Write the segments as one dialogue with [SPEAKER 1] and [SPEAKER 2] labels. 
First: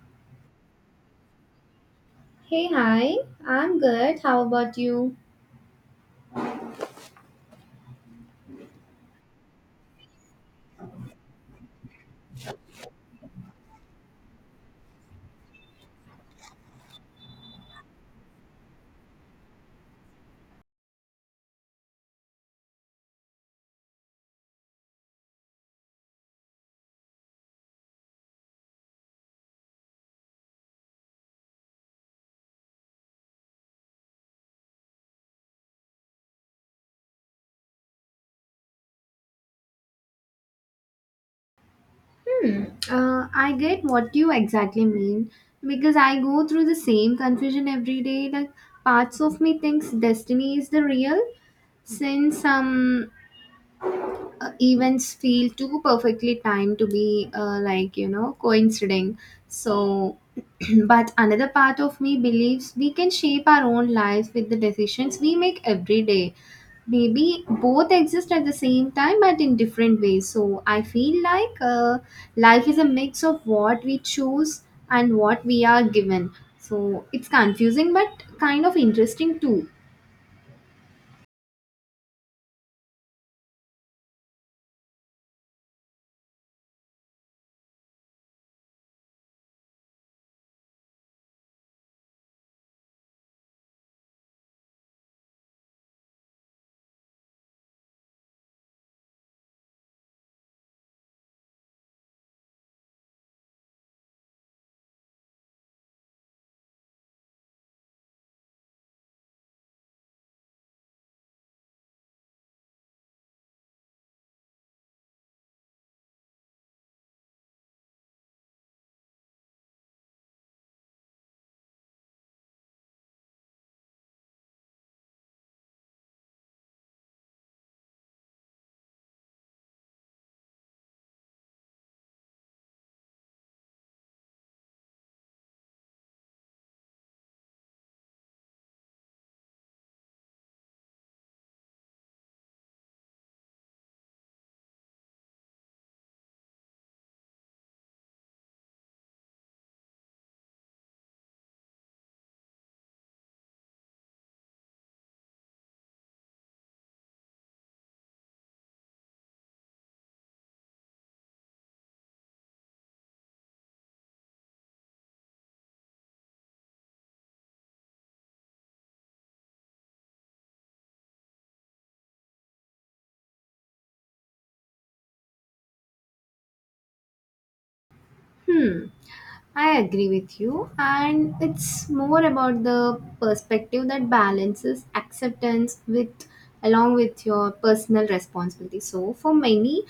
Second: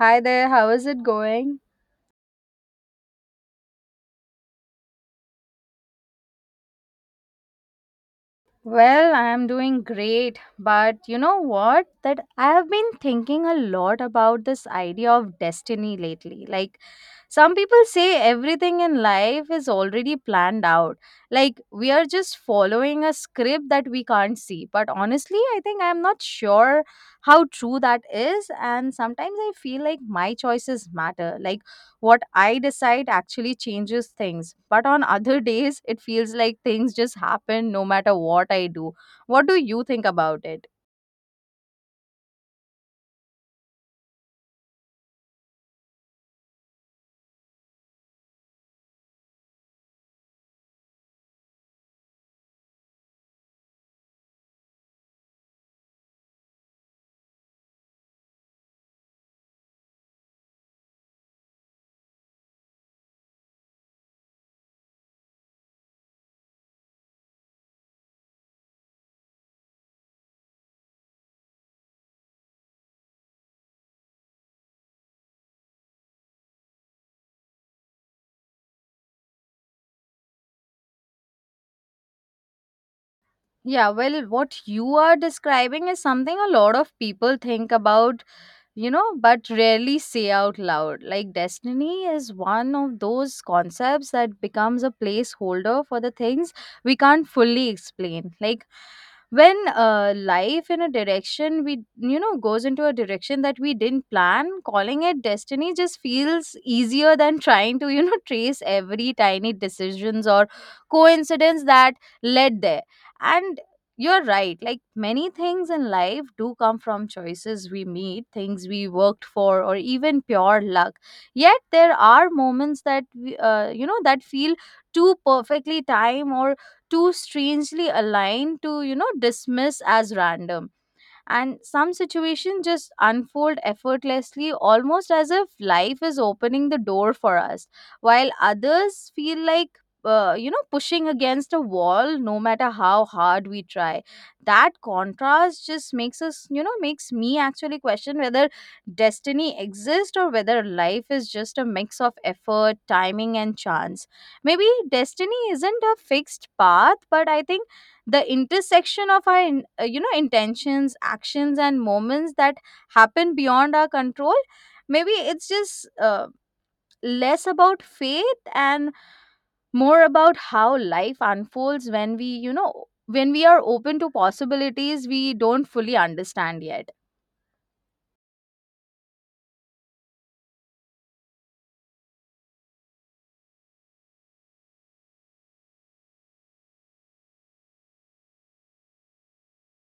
[SPEAKER 1] Hi there, how is it going?
[SPEAKER 2] Hey, hi. I'm good. How about you?
[SPEAKER 1] Well, I am doing great, but you know what? That I have been thinking a lot about this idea of destiny lately. Some people say everything in life is already planned out. Like we are just following a script that we can't see. But honestly, I'm not sure how true that is. And sometimes I feel like my choices matter. Like what I decide actually changes things. But on other days, it feels like things just happen no matter what I do. What do you think about it?
[SPEAKER 2] Hmm. I get what you exactly mean because I go through the same confusion every day. Like parts of me thinks destiny is the real, since events feel too perfectly timed to be like coinciding so but another part of me believes we can shape our own lives with the decisions we make every day. Maybe both exist at the same time but in different ways, so I feel like life is a mix of what we choose and what we are given. So it's confusing but kind of interesting too.
[SPEAKER 1] Yeah, well, what you are describing is something a lot of people think about, but rarely say out loud. Like destiny is one of those concepts that becomes a placeholder for the things we can't fully explain. Like when life in a direction we you know goes into a direction that we didn't plan. Calling it destiny just feels easier than trying to trace every tiny decisions or coincidence that led there. And you're right, like many things in life do come from choices we made, things we worked for, or even pure luck. Yet there are moments that we, you know that feel too perfectly timed or too strangely aligned to dismiss as random. And some situations just unfold effortlessly, almost as if life is opening the door for us, while others feel like pushing against a wall no matter how hard we try. That contrast just makes us you know makes me actually question whether destiny exists or whether life is just a mix of effort, timing, and chance. Maybe destiny isn't a fixed path, but I think the intersection of our intentions, actions, and moments that happen beyond our control. Maybe it's just less about faith and more about how life unfolds when we you know when we are open to possibilities we don't fully understand yet.
[SPEAKER 2] Hmm. I agree with you, and it's more about the perspective that balances acceptance with along with your personal responsibility. So, for many,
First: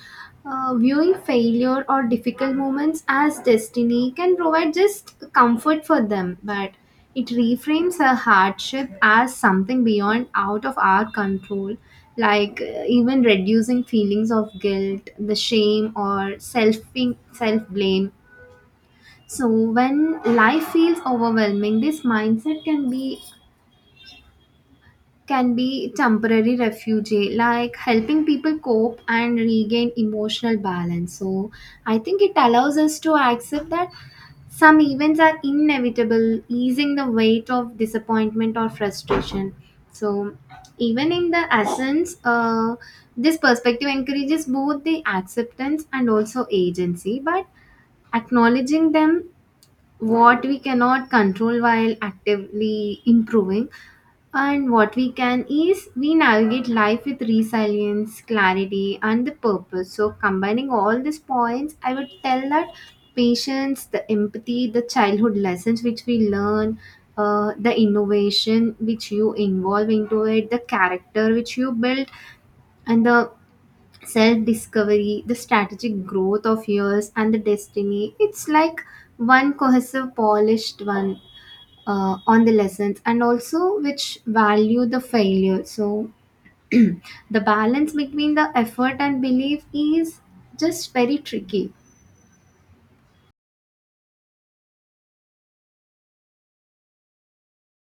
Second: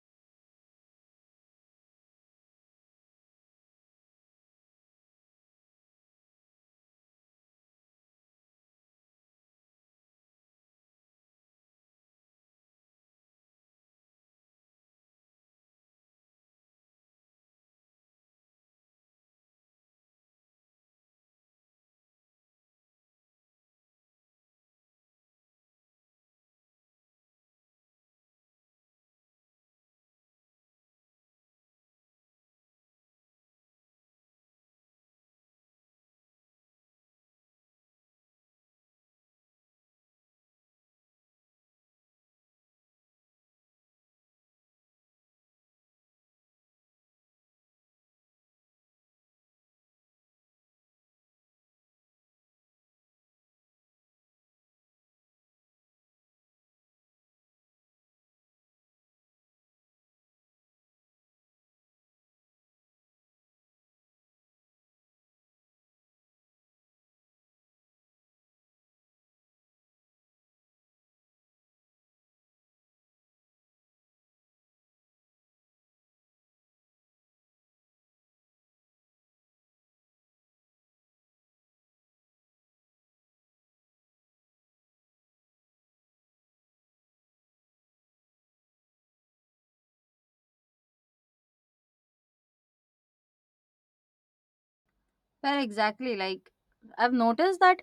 [SPEAKER 2] viewing failure or difficult moments as destiny can provide just comfort for them, but it reframes a hardship as something beyond out of our control, like even reducing feelings of guilt, the shame, or self blame. So when life feels overwhelming, this mindset can be temporary refugee, like helping people cope and regain emotional balance. So I think it allows us to accept that some events are inevitable, easing the weight of disappointment or frustration. So even in the essence, this perspective encourages both the acceptance and also agency, but acknowledging them what we cannot control while actively improving and what we can is we navigate life with resilience, clarity, and the purpose. So combining all these points, I would tell that patience, the empathy, the childhood lessons which we learn, the innovation which you involve into it, the character which you build, and the self discovery, the strategic growth of years, and the destiny. It's like one cohesive, polished one, on the lessons and also which value the failure. So, the balance between the effort and belief is just very tricky.
[SPEAKER 1] Well, exactly, like I've noticed that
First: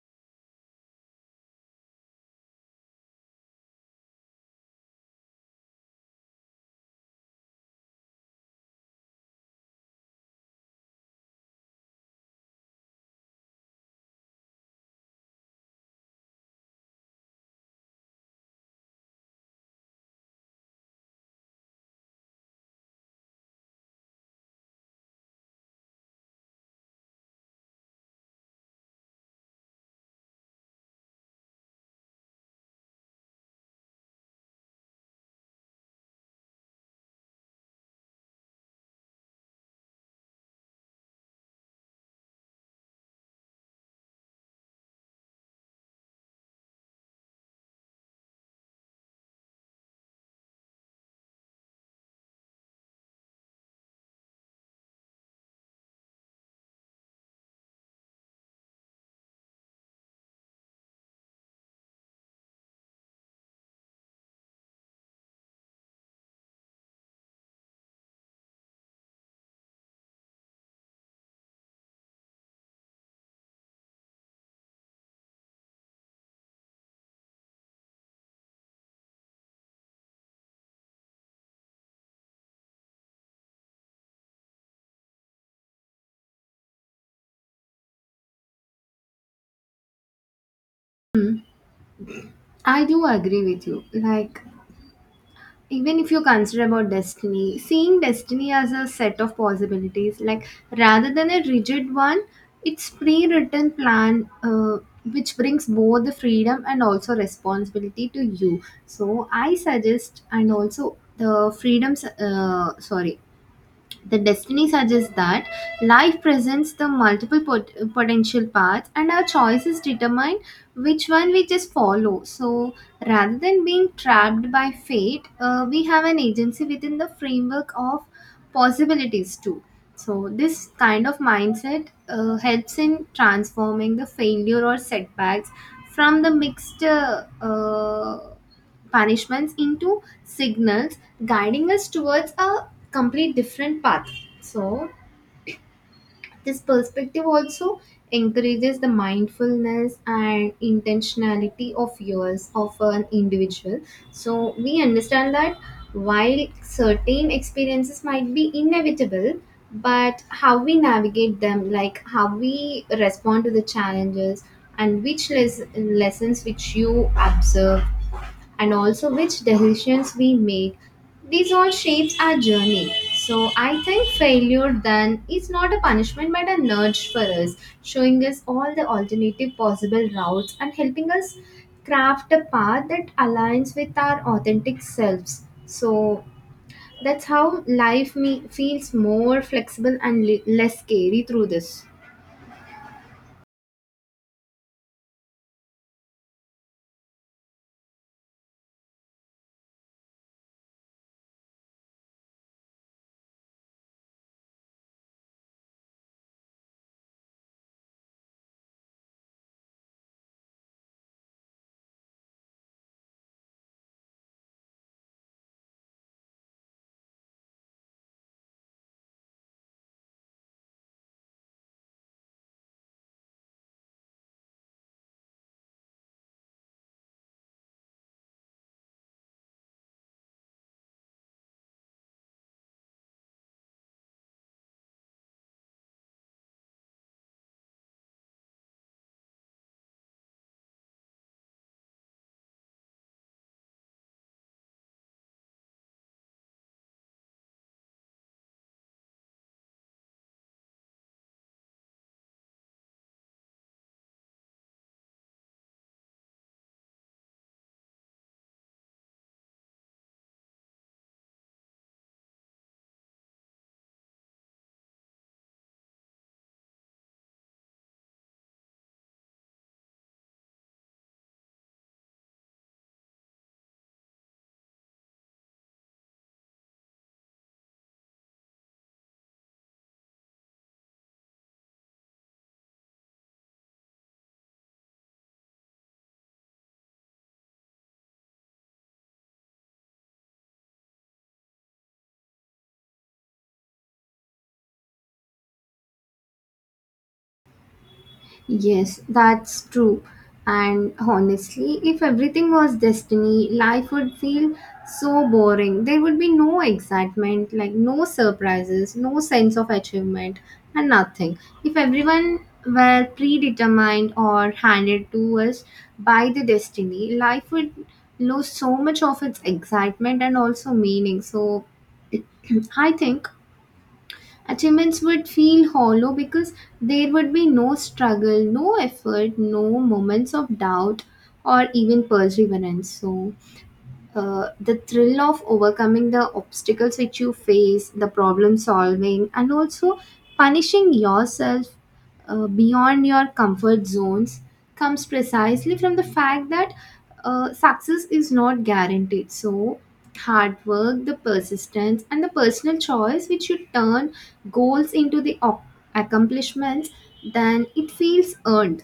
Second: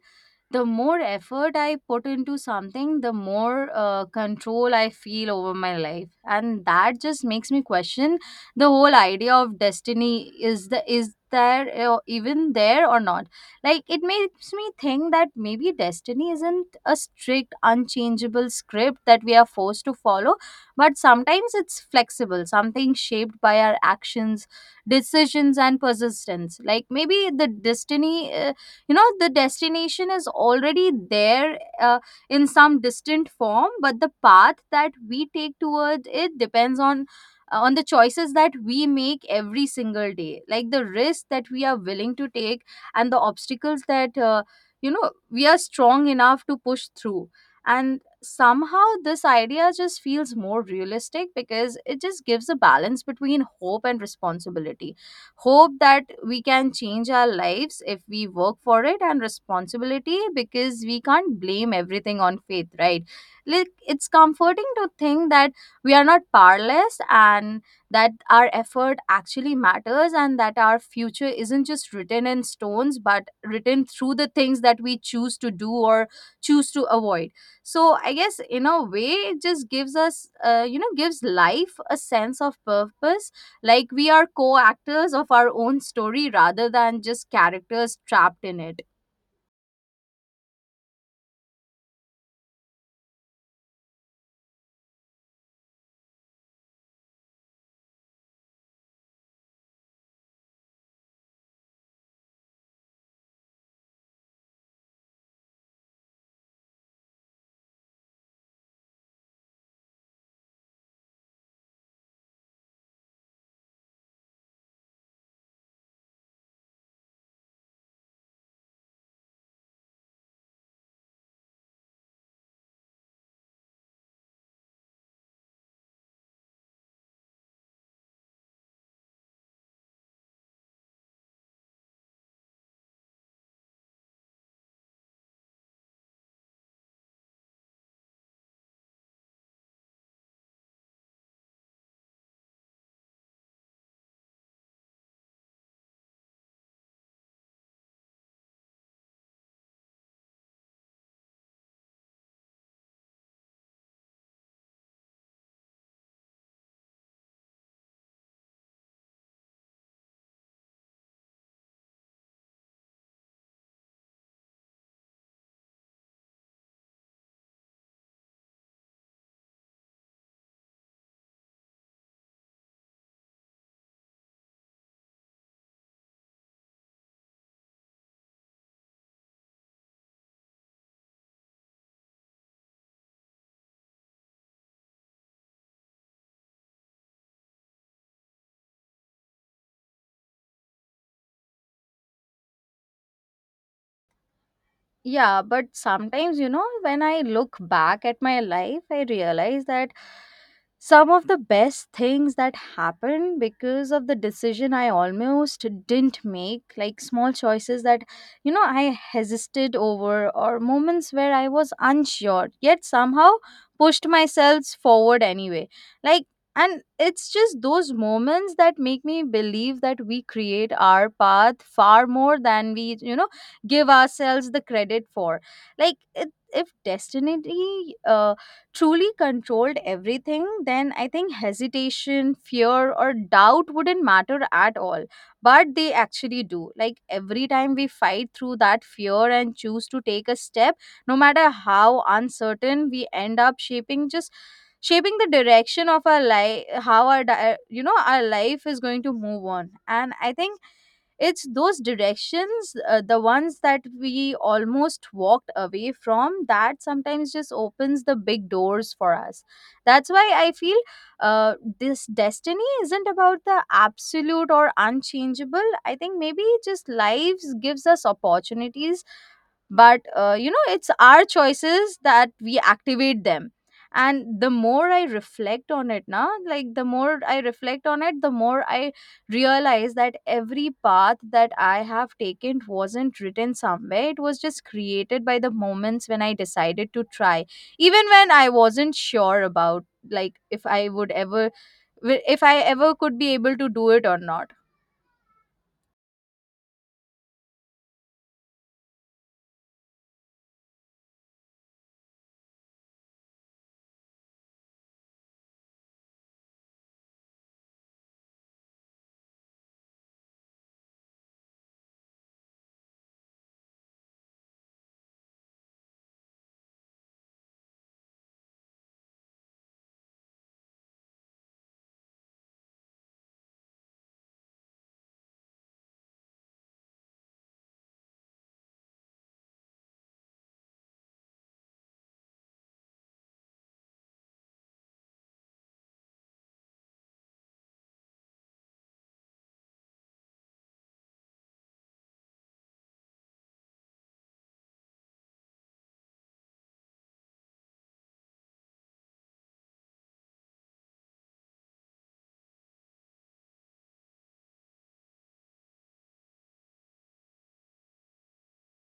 [SPEAKER 1] the more effort I put into something, the more control I feel over my life, and that just makes me question the whole idea of destiny. Is there even there or not? Like it makes me think that maybe destiny isn't a strict, unchangeable script that we are forced to follow, but sometimes it's flexible, something shaped by our actions, decisions, and persistence. Like maybe the destiny. You know The destination is already there, in some distant form, but the path that we take toward it depends on the choices that we make every single day, like the risk that we are willing to take and the obstacles that we are strong enough to push through. And somehow this idea just feels more realistic because it just gives a balance between hope and responsibility. Hope that we can change our lives if we work for it, and responsibility because we can't blame everything on faith, right? Like it's comforting to think that we are not powerless, and that our effort actually matters, and that our future isn't just written in stones, but written through the things that we choose to do or choose to avoid. So I guess in a way, it just gives us you know gives life a sense of purpose. Like we are co actors of our own story rather than just characters trapped in it.
[SPEAKER 2] I do agree with you. Like, even if you consider about destiny seeing destiny as a set of possibilities, like rather than a rigid one, it's pre-written plan, which brings both the freedom and also responsibility to you. So I suggest and also the freedoms, sorry, the destiny suggests that life presents the multiple potential paths, and our choices determine which one we just follow. So, rather than being trapped by fate, we have an agency within the framework of possibilities too. So, this kind of mindset helps in transforming the failure or setbacks from the mixed punishments into signals guiding us towards a complete different path. So this perspective also encourages the mindfulness and intentionality of yours of an individual. So we understand that while certain experiences might be inevitable, but how we navigate them, like how we respond to the challenges, and which lessons which you observe, and also which decisions we make. These all shapes our journey. So I think failure then is not a punishment but a nudge for us, showing us all the alternative possible routes and helping us craft a path that aligns with our authentic selves. So that's how life feels more flexible and less scary through this.
[SPEAKER 1] Yeah, but sometimes, you know, when I look back at my life, I realize that some of the best things that happened because of the decision I almost didn't make, like small choices that, you know, I hesitated over, or moments where I was unsure, yet somehow pushed myself forward anyway. Like, and it's just those moments that make me believe that we create our path far more than give ourselves the credit for. like it, if destiny truly controlled everything, then I think hesitation, fear, or doubt wouldn't matter at all. But they actually do. Like every time we fight through that fear and choose to take a step, no matter how uncertain, we end up shaping the direction of our life, how, our di- you know our life is going to move on. And I think it's those directions, the ones that we almost walked away from, that sometimes just opens the big doors for us. That's why I feel this destiny isn't about the absolute or unchangeable. I think maybe just lives gives us opportunities, but it's our choices that we activate them. And the more I reflect on it, the more I realize that every path that I have taken wasn't written somewhere. It was just created by the moments when I decided to try, even when I wasn't sure about, like if i would ever if I ever could be able to do it or not.
[SPEAKER 2] Yes, that's true. And honestly, if everything was destiny, life would feel so boring. There would be no excitement, like no surprises, no sense of achievement, and nothing. If everyone were predetermined or handed to us by the destiny, life would lose so much of its excitement and also meaning. So I think achievements would feel hollow because there would be no struggle, no effort, no moments of doubt, or even perseverance. So, the thrill of overcoming the obstacles which you face, the problem solving, and also punishing yourself beyond your comfort zones comes precisely from the fact that success is not guaranteed. So, hard work, the persistence, and the personal choice which you turn goals into the accomplishments, then it feels earned.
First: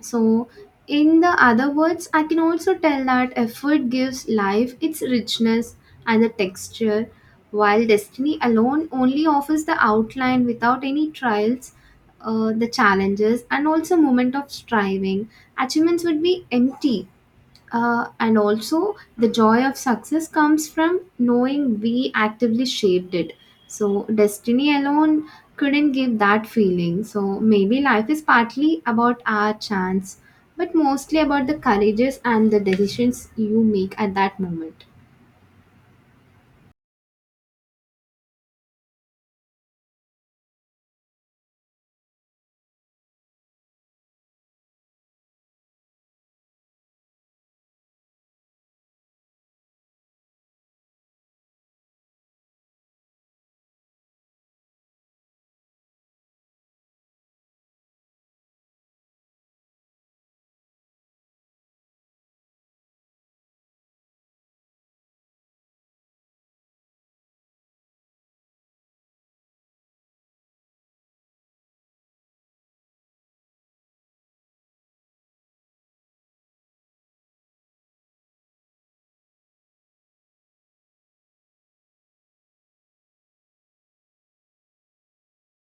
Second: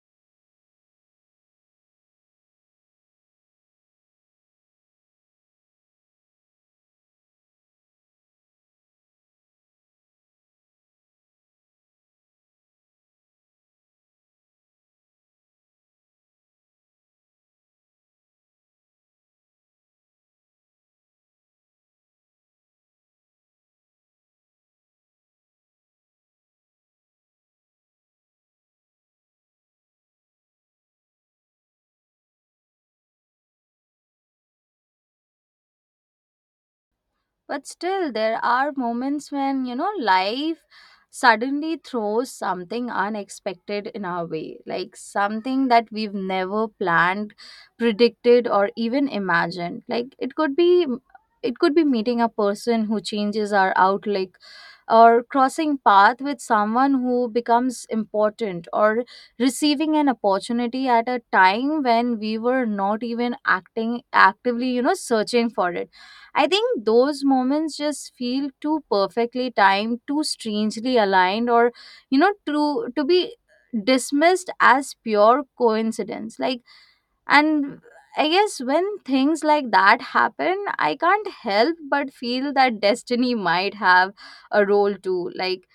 [SPEAKER 2] So, in the other words, I can also tell that effort gives life its richness and the texture, while destiny alone only offers the outline without any trials, the challenges, and also moment of striving. Achievements would be empty, and also, the joy of success comes from knowing we actively shaped it. So, destiny alone couldn't give that feeling. So, maybe life is partly about our chance, but mostly about the courageous and the decisions you make at that moment.
[SPEAKER 1] But still, there are moments when, you know, life suddenly throws something unexpected in our way, like something that we've never planned, predicted, or even imagined. It could be meeting a person who changes our outlook, or crossing path with someone who becomes important, or receiving an opportunity at a time when we were not even acting actively, you know, searching for it. I think those moments just feel too perfectly timed, too strangely aligned, or you know, to be dismissed as pure coincidence. Like, and I guess when things like that happen, I can't help but feel that destiny might have a role too. Like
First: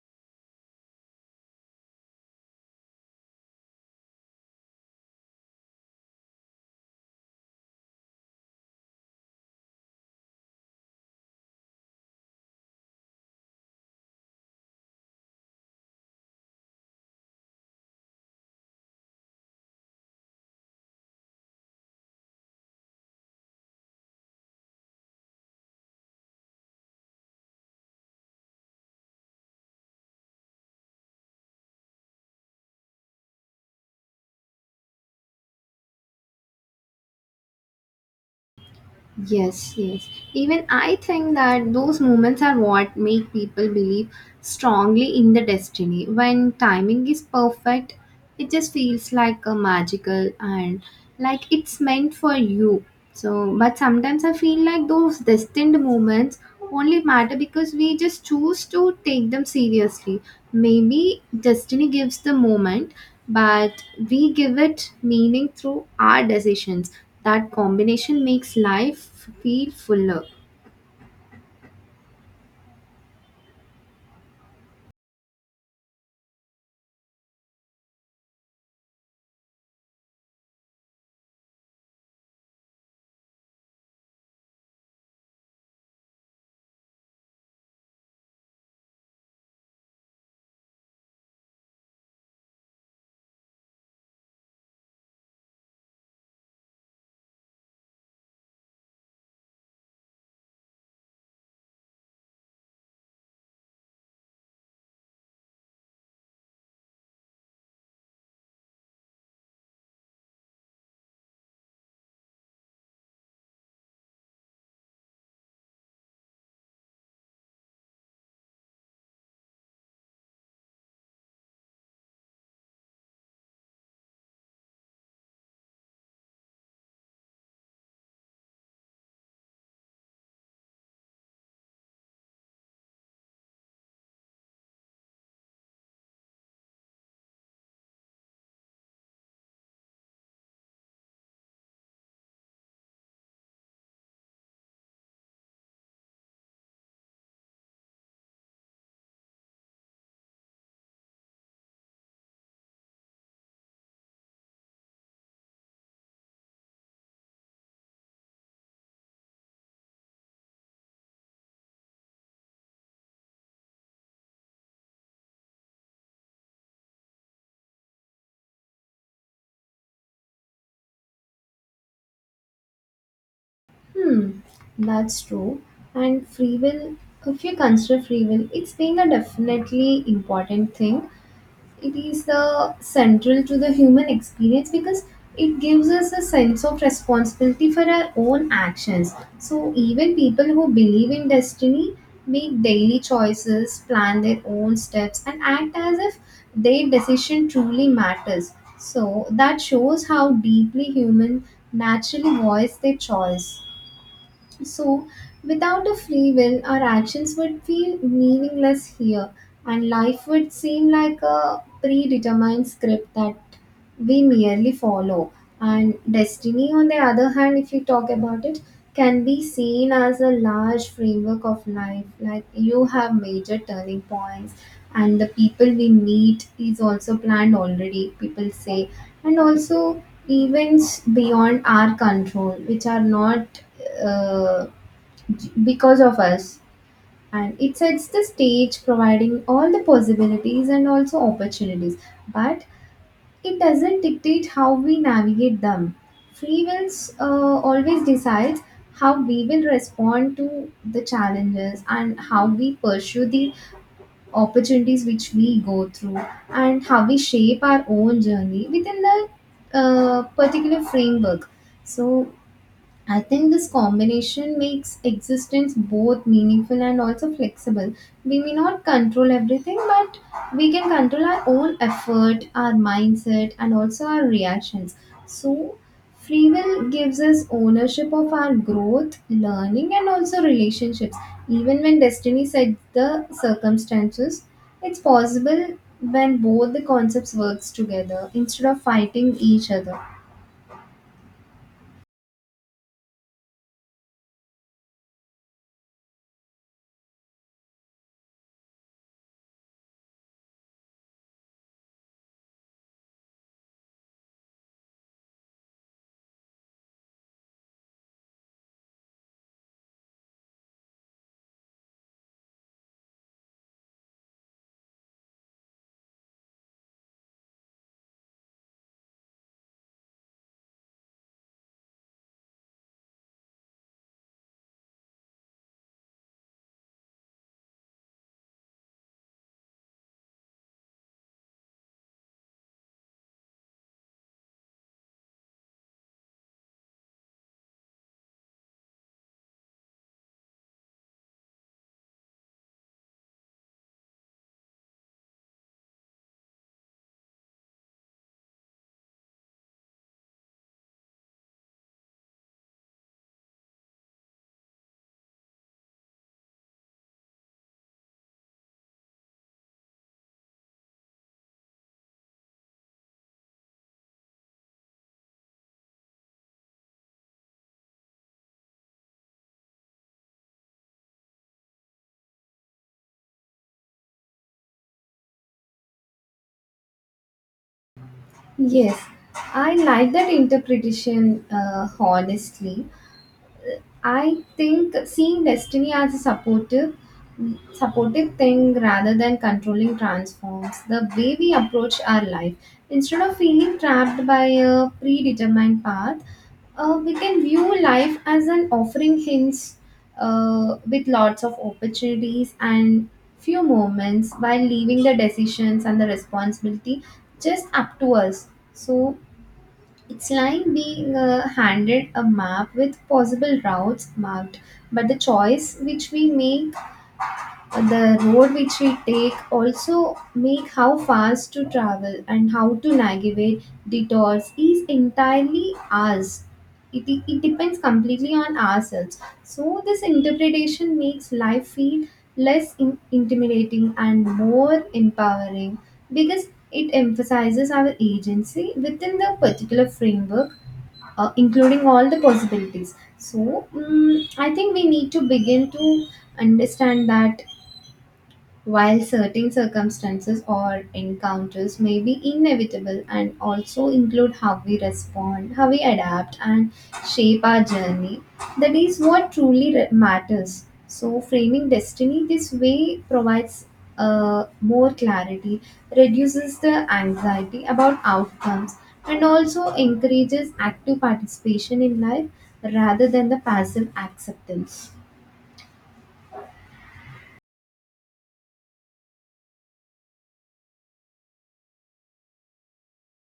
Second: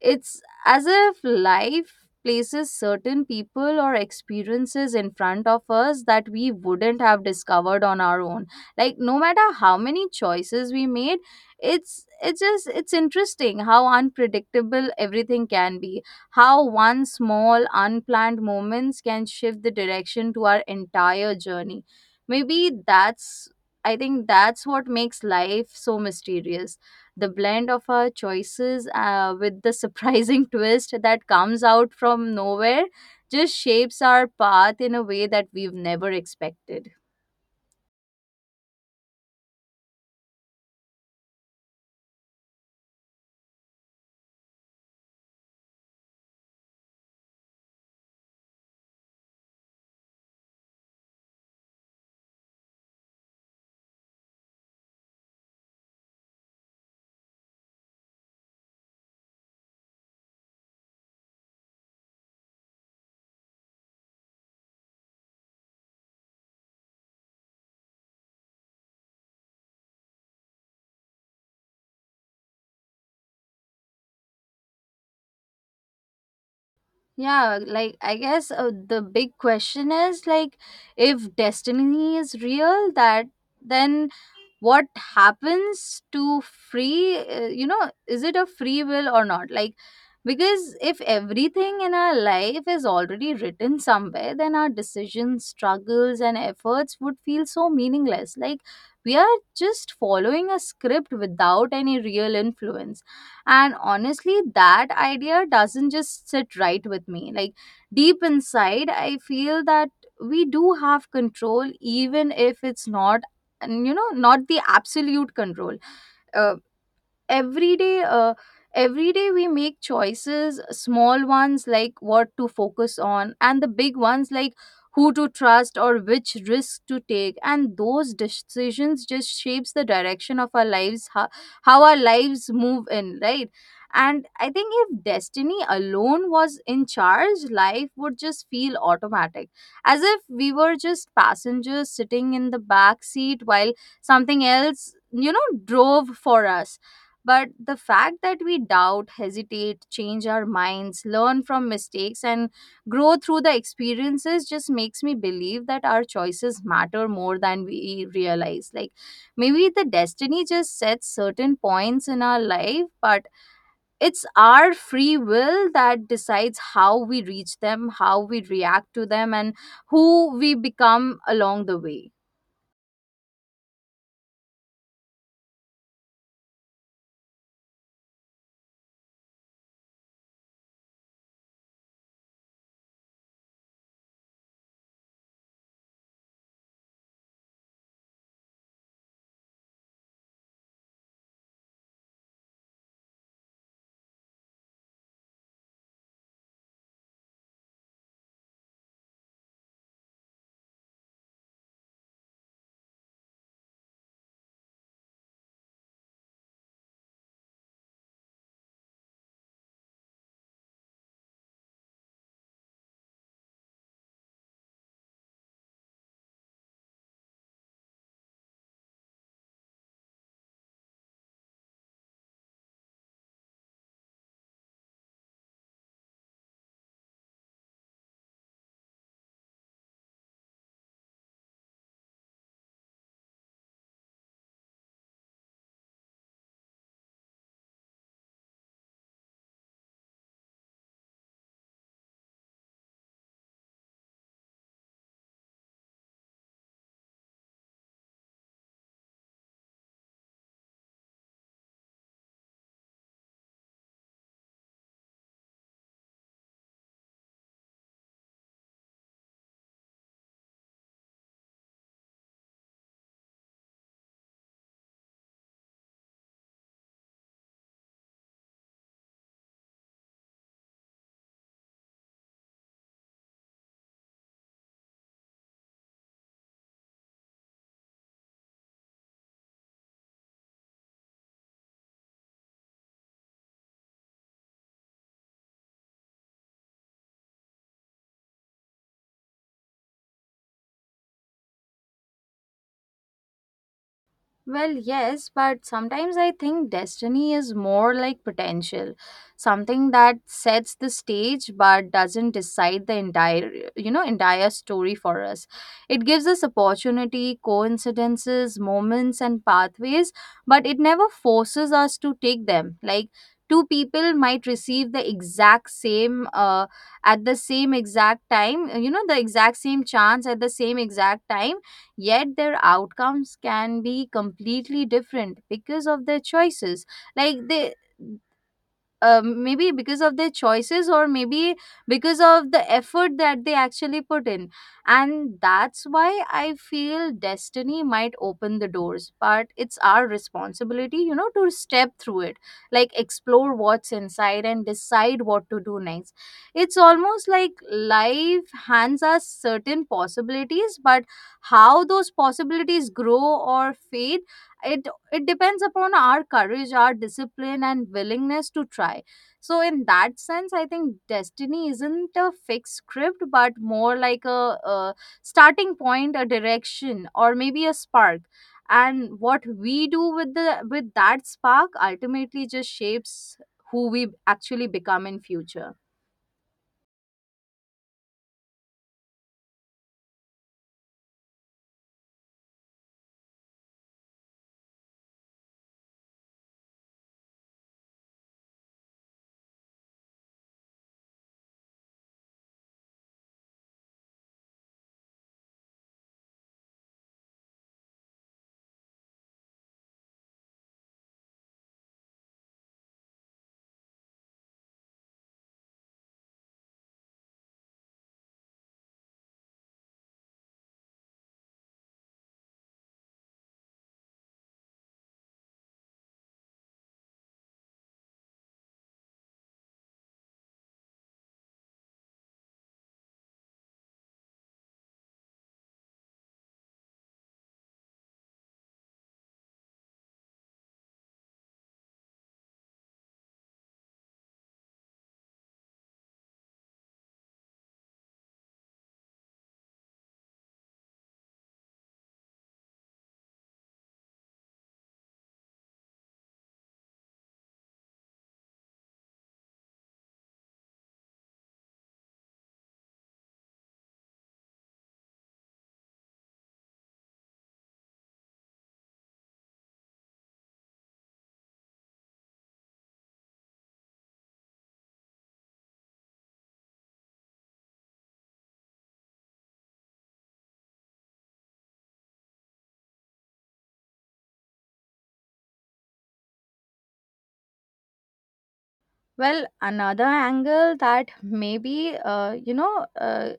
[SPEAKER 1] it's as if life places certain people or experiences in front of us that we wouldn't have discovered on our own. Like no matter how many choices we made, it's interesting how unpredictable everything can be. How one small unplanned moments can shift the direction to our entire journey. Maybe that's I think that's what makes life so mysterious, the blend of our choices with the surprising twist that comes out from nowhere, just shapes our path in a way that we've never expected.
[SPEAKER 2] Yes, yes. Even I think that those moments are what make people believe strongly in the destiny. When timing is perfect, it just feels like a magical and like it's meant for you. So, but sometimes I feel like those destined moments only matter because we just choose to take them seriously. Maybe destiny gives the moment, but we give it meaning through our decisions. That combination makes life feel fuller.
[SPEAKER 1] Yeah, like I guess the big question is like, if destiny is real, that then what happens to free you know is it a free will or not? Like, because if everything in our life is already written somewhere, then our decisions, struggles, and efforts would feel so meaningless. Like we are just following a script without any real influence. And honestly, that idea doesn't just sit right with me. Like deep inside, I feel that we do have control, even if it's not, and you know not the absolute control. uh, every day uh, every day we make choices, small ones like what to focus on and the big ones like who to trust or which risk to take, and those decisions just shapes the direction of our lives, how our lives move in, right? And I think if destiny alone was in charge, life would just feel automatic, as if we were just passengers sitting in the back seat while something else, drove for us. But the fact that we doubt, hesitate, change our minds, learn from mistakes, and grow through the experiences just makes me believe that our choices matter more than we realize. Like maybe the destiny just sets certain points in our life, but it's our free will that decides how we reach them, how we react to them, and who we become along the way.
[SPEAKER 2] Hmm, that's true. And free will, if you consider free will, it's being a definitely important thing. It is the central to the human experience because it gives us a sense of responsibility for our own actions. So even people who believe in destiny make daily choices, plan their own steps, and act as if their decision truly matters. So that shows how deeply human naturally voice their choice. So, without a free will, our actions would feel meaningless here, and life would seem like a predetermined script that we merely follow. And destiny, on the other hand, if you talk about it, can be seen as a large framework of life. Like you have major turning points, and the people we meet is also planned already, people say. And also events beyond our control which are not uh, because of us. And it sets the stage providing all the possibilities and also opportunities, but it doesn't dictate how we navigate them. Free wills always decides how we will respond to the challenges, and how we pursue the opportunities which we go through, and how we shape our own journey within the particular framework. So I think this combination makes existence both meaningful and also flexible. We may not control everything, but we can control our own effort, our mindset, and also our reactions. So, free will gives us ownership of our growth, learning, and also relationships. Even when destiny sets the circumstances, it's possible when both the concepts works together instead of fighting each other.
[SPEAKER 1] Well, yes, but sometimes I think destiny is more like potential, something that sets the stage but doesn't decide the entire, you know, entire story for us. It gives us opportunity, coincidences, moments, and pathways, but it never forces us to take them. Like, two people might receive the exact same at the same exact time, you know, the exact same chance at the same exact time, yet their outcomes can be completely different because of their choices. Like they Maybe because of their choices, or maybe because of the effort that they actually put in. And that's why I feel destiny might open the doors, but it's our responsibility, you know, to step through it, like explore what's inside and decide what to do next. It's almost like life hands us certain possibilities, but how those possibilities grow or fade, it it depends upon our courage, our discipline, and willingness to try. So in that sense, I think destiny isn't a fixed script, but more like a starting point, a direction, or maybe a spark. And what we do with the with that spark ultimately just shapes who we actually become in future.
[SPEAKER 2] Yes, I like that interpretation, honestly. I think seeing destiny as a supportive thing rather than controlling transforms the way we approach our life. Instead of feeling trapped by a predetermined path, we can view life as an offering hints with lots of opportunities and few moments while leaving the decisions and the responsibility just up to us. So it's like being handed a map with possible routes marked, but the choice which we make, the road which we take, also make how fast to travel and how to navigate detours is entirely ours. It depends completely on ourselves. So, this interpretation makes life feel less intimidating and more empowering because it emphasizes our agency within the particular framework, including all the possibilities. So, mm, I think we need to begin to understand that while certain circumstances or encounters may be inevitable and also include how we respond, how we adapt, and shape our journey. That is what truly matters. So, framing destiny this way provides more clarity, reduces the anxiety about outcomes, and also encourages active participation in life rather than the passive acceptance.
[SPEAKER 1] Well, another angle that maybe,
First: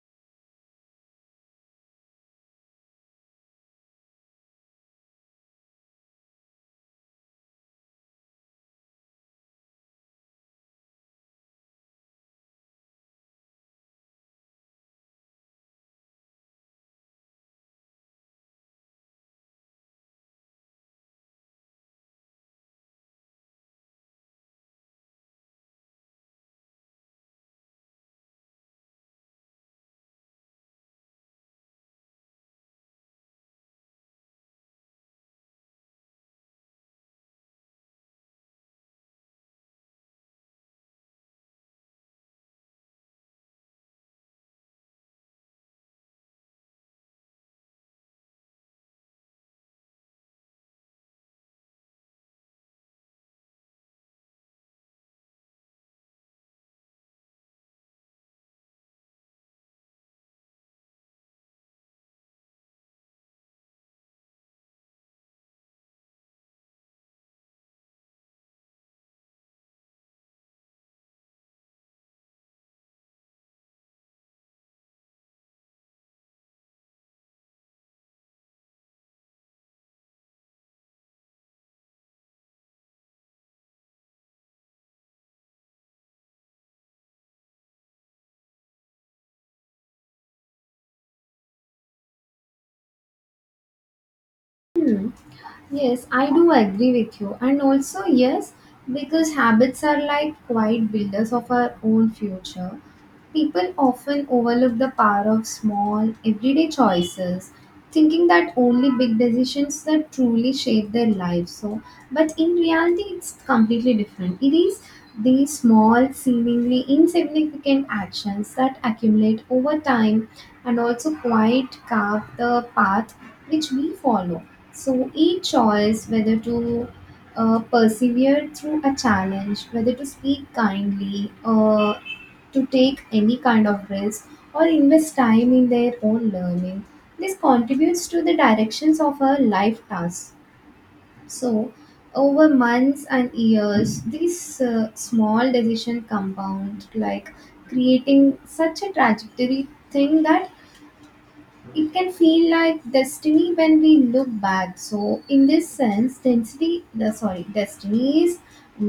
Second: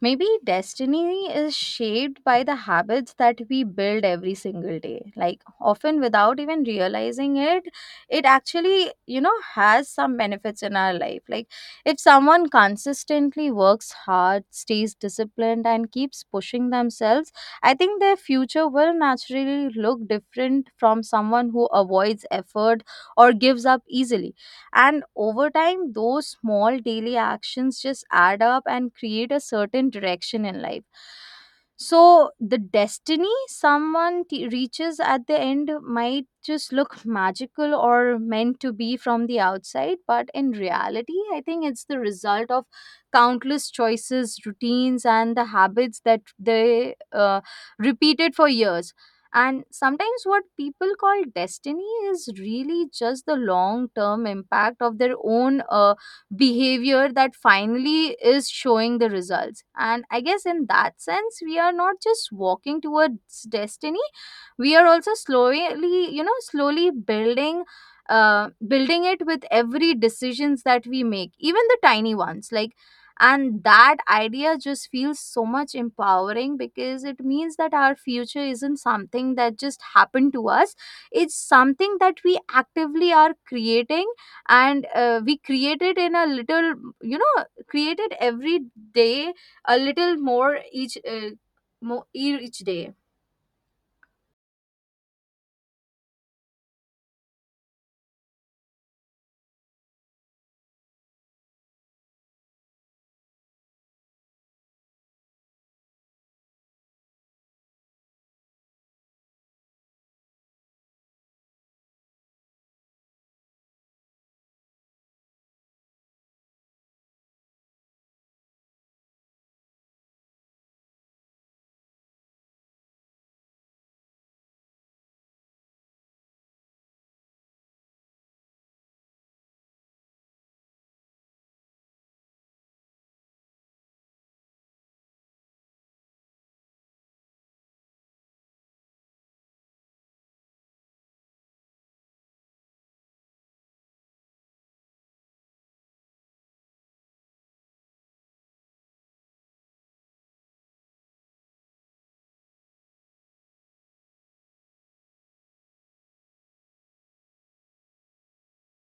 [SPEAKER 1] maybe destiny is shaped by the habits that we build every single day. Like, often without even realizing it, it actually, you know, has some benefits in our life. Like, if someone consistently works hard, stays disciplined, and keeps pushing themselves, I think their future will naturally look different from someone who avoids effort or gives up easily, and over time, those small daily actions just add up and create a certain direction in life. So, the destiny reaches at the end might just look magical or meant to be from the outside, but in reality, I think it's the result of countless choices, routines, and the habits that they repeated for years. And sometimes what people call destiny is really just the long term impact of their own behavior that finally is showing the results. And I guess in that sense, we are not just walking towards destiny, we are also slowly, you know, slowly building. Building it with every decisions that we make, even the tiny ones. Like, and that idea just feels so much empowering because it means that our future isn't something that just happened to us, it's something that we actively are creating. And we create it in a little, you know, create it every day, a little more each day.
[SPEAKER 2] Yes, I do agree with you. And also, yes, because habits are like quiet builders of our own future, people often overlook the power of small, everyday choices, thinking that only big decisions that truly shape their lives. So, but in reality, it's completely different. It is these small, seemingly insignificant actions that accumulate over time and also quite carve the path which we follow. So each choice, whether to persevere through a challenge, whether to speak kindly, to take any kind of risk, or invest time in their own learning, this contributes to the directions of our life tasks. So over months and years, these small decision compound, like creating such a trajectory thing that it can feel like destiny when we look back. So in this sense, density the sorry destiny is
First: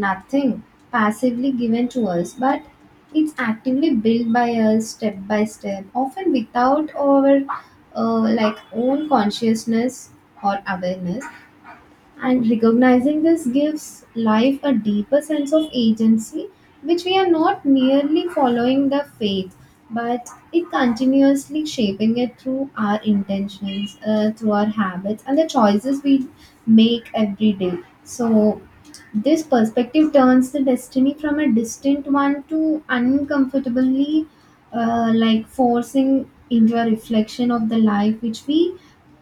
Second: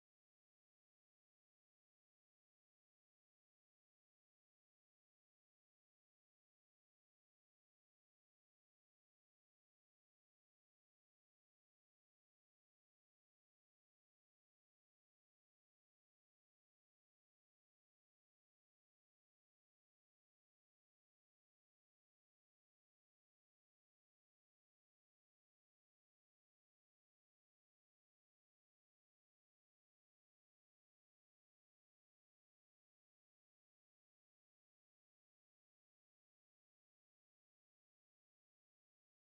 [SPEAKER 2] nothing passively given to us, but it's actively built by us step by step, often without our like own consciousness or awareness. And recognizing this gives life a deeper sense of agency, which we are not merely following the faith, but it continuously shaping it through our intentions, through our habits, and the choices we make every day. So, this perspective turns the destiny from a distant one to uncomfortably like forcing into a reflection of the life which we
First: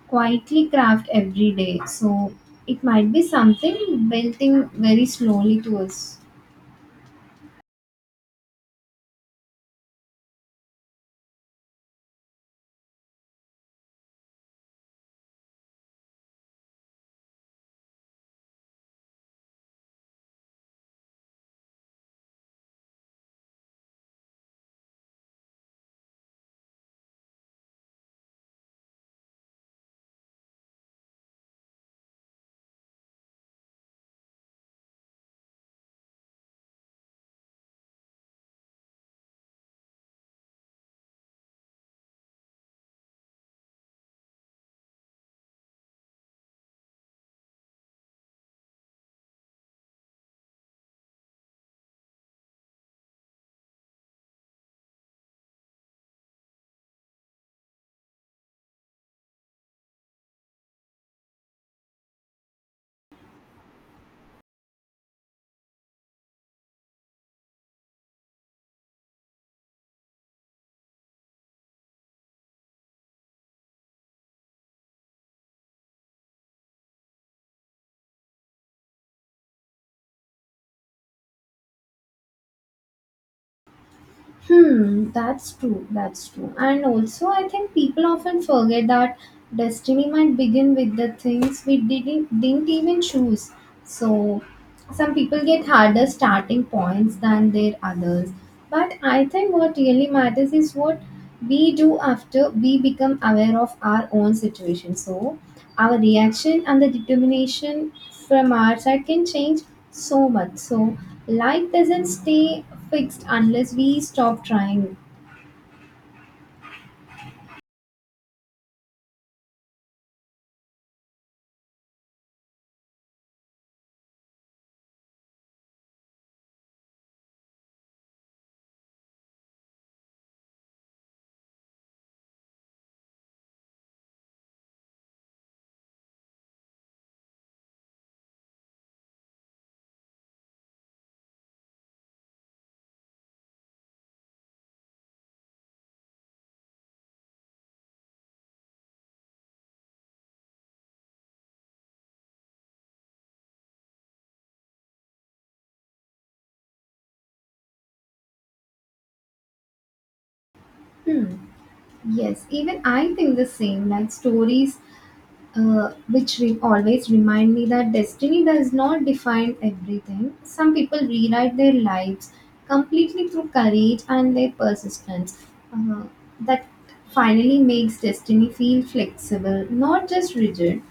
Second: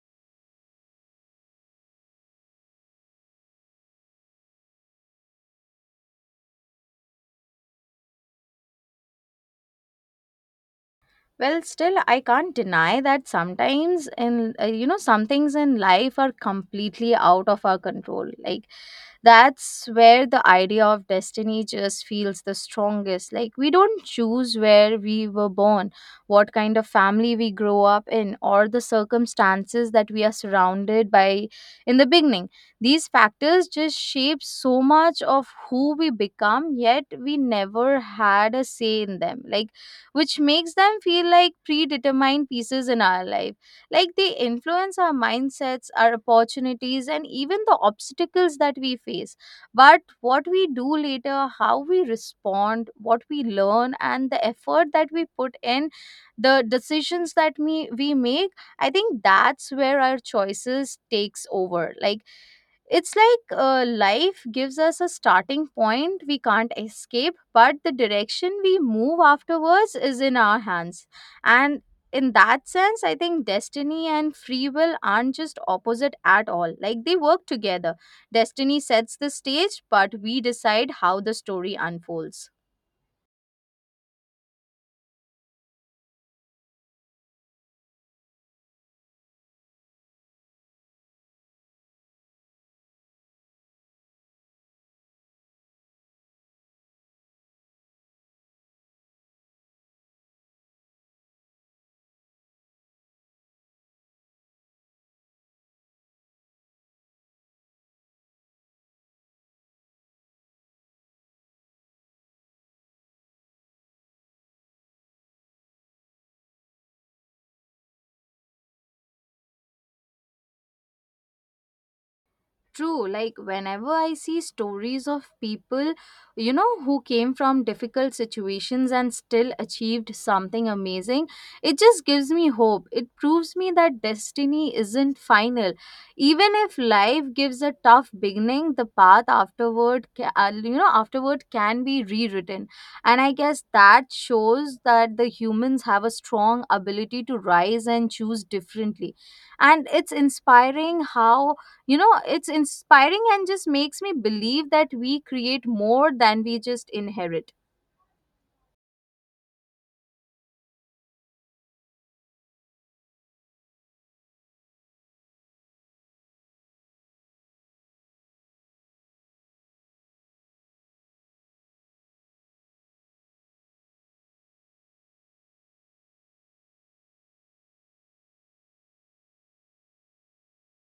[SPEAKER 2] quietly craft every day. So it might be something building very slowly to us.
[SPEAKER 1] Well, still, I can't deny that sometimes, in you know, some things in life are completely out of our control. Like, that's where the idea of destiny just feels the strongest. Like, we don't choose where we were born, what kind of family we grow up in, or the circumstances that we are surrounded by in the beginning. These factors just shape so much of who we become, yet we never had a say in them. Like, which makes them feel like predetermined pieces in our life. Like, they influence our mindsets, our opportunities, and even the obstacles that we face. But what we do later, how we respond, what we learn, and the effort that we put in, the decisions that we make, I think that's where our choices takes over. Like, it's like life gives us a starting point we can't escape, but the direction we move afterwards is in our hands. And in that sense, I think destiny and free will aren't just opposite at all. Like, they work together. Destiny sets the stage, but we decide how the story unfolds.
[SPEAKER 2] Hmm, that's true. That's true. And also, I think people often forget that destiny might begin with the things we didn't even choose. So, some people get harder starting points than their others. But I think what really matters is what we do after we become aware of our own situation. So, our reaction and the determination from our side can change so much. So life doesn't stay fixed unless we stop trying.
[SPEAKER 1] True, like whenever I see stories of people, you know, who came from difficult situations and still achieved something amazing, it just gives me hope. It proves me that destiny isn't final. Even if life gives a tough beginning, the path afterward, you know, afterward can be rewritten. And I guess that shows that the humans have a strong ability to rise and choose differently. And it's inspiring how, you know, it's inspiring and just makes me believe that we create more than we just inherit.
[SPEAKER 2] Hmm. Yes, even I think the same. Like stories which always remind me that destiny does not define everything. Some people rewrite their lives completely through courage and their persistence. Uh, that finally makes destiny feel flexible, not just rigid.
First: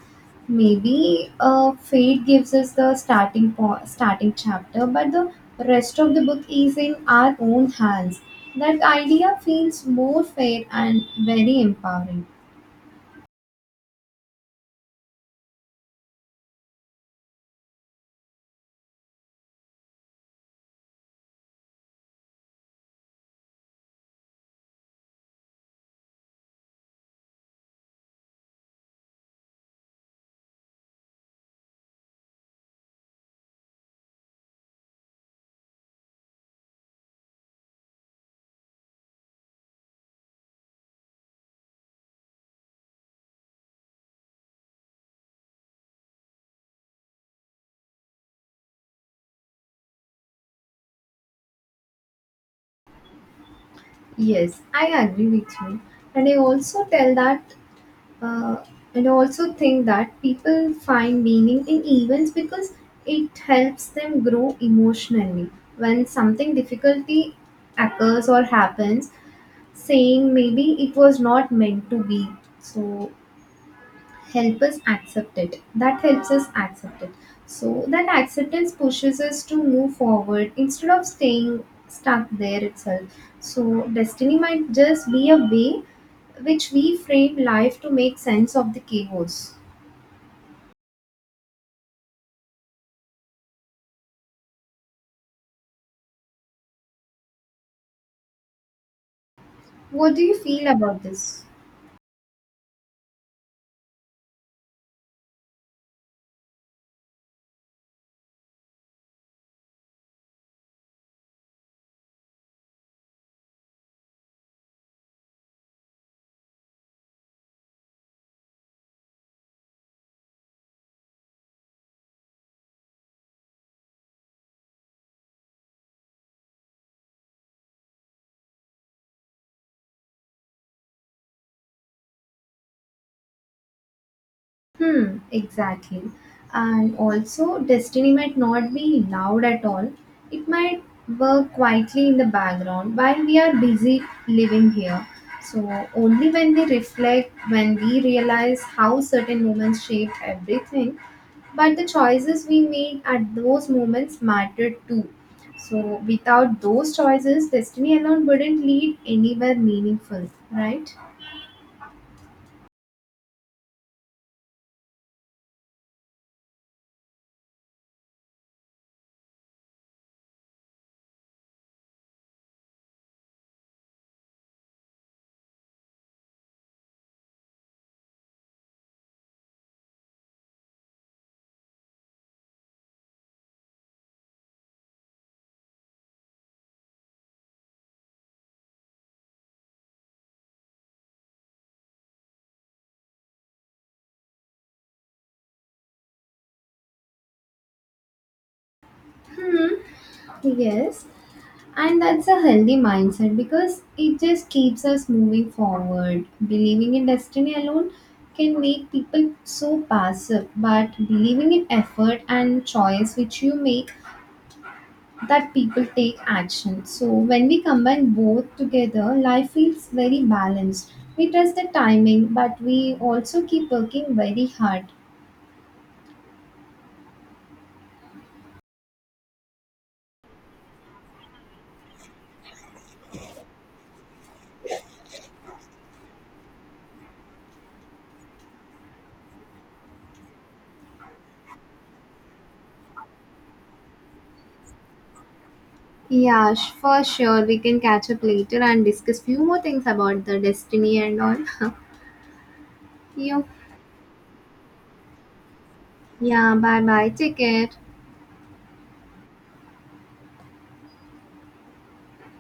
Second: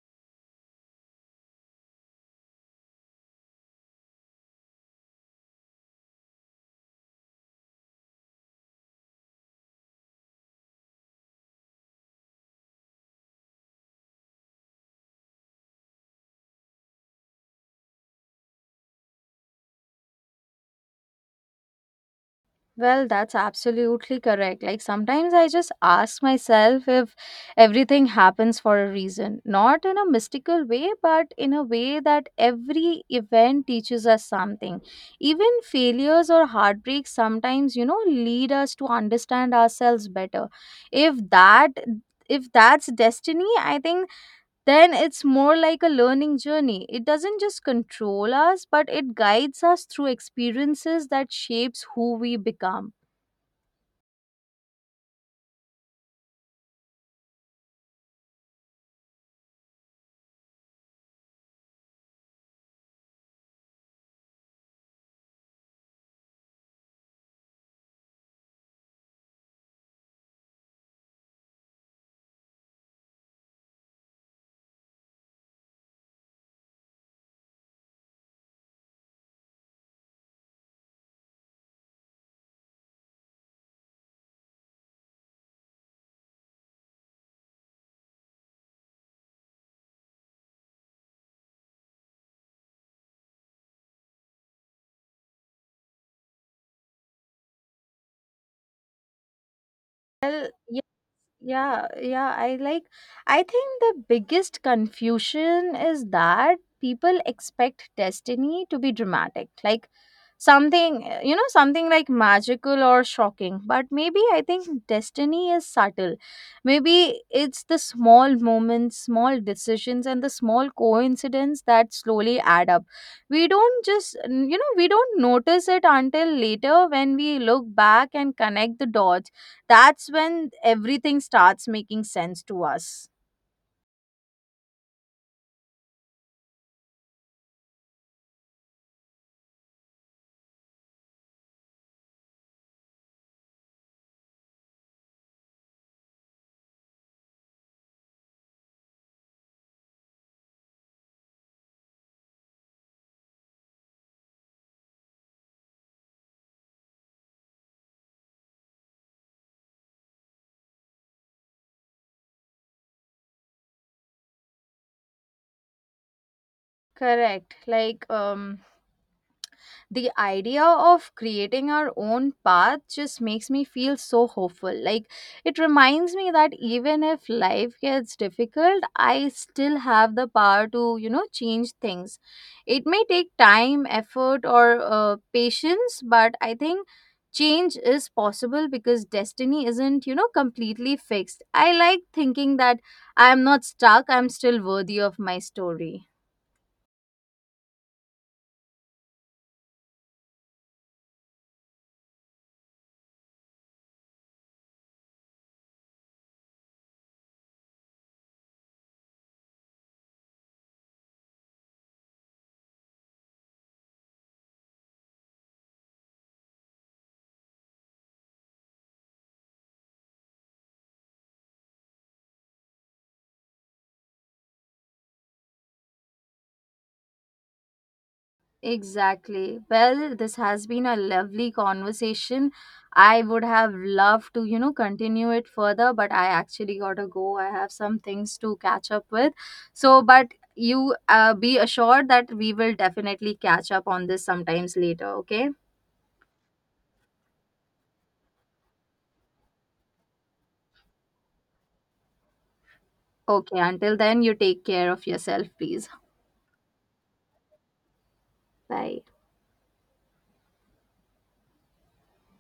[SPEAKER 2] Maybe fate gives us the starting chapter, but the rest of the book is in our own hands. That idea feels more fair and very empowering.
[SPEAKER 1] Well, that's absolutely correct. Like, sometimes I just ask myself if everything happens for a reason, not in a mystical way, but in a way that every event teaches us something. Even failures or heartbreaks sometimes, you know, lead us to understand ourselves better. If that if that's destiny, I think then it's more like a learning journey. It doesn't just control us, but it guides us through experiences that shapes who we become.
[SPEAKER 2] Yes, I agree with you. And I also tell that, uh, and I also think that people find meaning in events because it helps them grow emotionally. When something difficulty occurs or happens, saying maybe it was not meant to be. So help us accept it that helps us accept it, so that acceptance pushes us to move forward instead of staying stuck there itself. So destiny might just be a way which we frame life to make sense of the chaos. What do you
[SPEAKER 1] Well,
[SPEAKER 2] feel
[SPEAKER 1] y-
[SPEAKER 2] about this?
[SPEAKER 1] yeah, yeah. I think the biggest confusion is that people expect destiny to be dramatic, like you know, something like magical or shocking. But maybe I think destiny is subtle. Maybe it's the small moments, small decisions, and the small coincidence that slowly add up. We don't just, you know, we don't notice it until later when we look back and connect the dots, that's when everything starts making sense to us.
[SPEAKER 2] Hmm, exactly. And also, destiny might not be loud at all. It might work quietly in the background while we are busy living here. So, only when we reflect, when we realize how certain moments shaped everything, but the choices we made at those moments mattered too. So, without those choices, destiny alone wouldn't lead anywhere meaningful, right?
[SPEAKER 1] Correct. Like, the idea of creating our own path just makes me feel so hopeful. Like, it reminds me that even if life gets difficult, I still have the power to, you know, change things. It may take time, effort, or patience, but I think change is possible because destiny isn't, you know, completely fixed. I like thinking that I am not stuck, I'm still worthy of my story.
[SPEAKER 2] Hmm, yes. And that's a healthy mindset because it just keeps us moving forward. Believing in destiny alone can make people so passive, but believing in effort and choice which you make, that people take action. So when we combine both together, life feels very balanced. We trust the timing, but we also keep working very hard.
[SPEAKER 1] Exactly. Well, this has been a lovely conversation. I would have loved to, you know, continue it further, but I actually got to go. I have some things to catch up with. So, but you be assured that we will definitely catch up on this sometimes later, okay?
[SPEAKER 2] Yeah, for sure. We can catch up later and discuss few more things about the destiny and all. Yeah.
[SPEAKER 1] Okay, until then, you take care of yourself, please.
[SPEAKER 2] Yeah, bye bye. Take care.
[SPEAKER 1] Bye.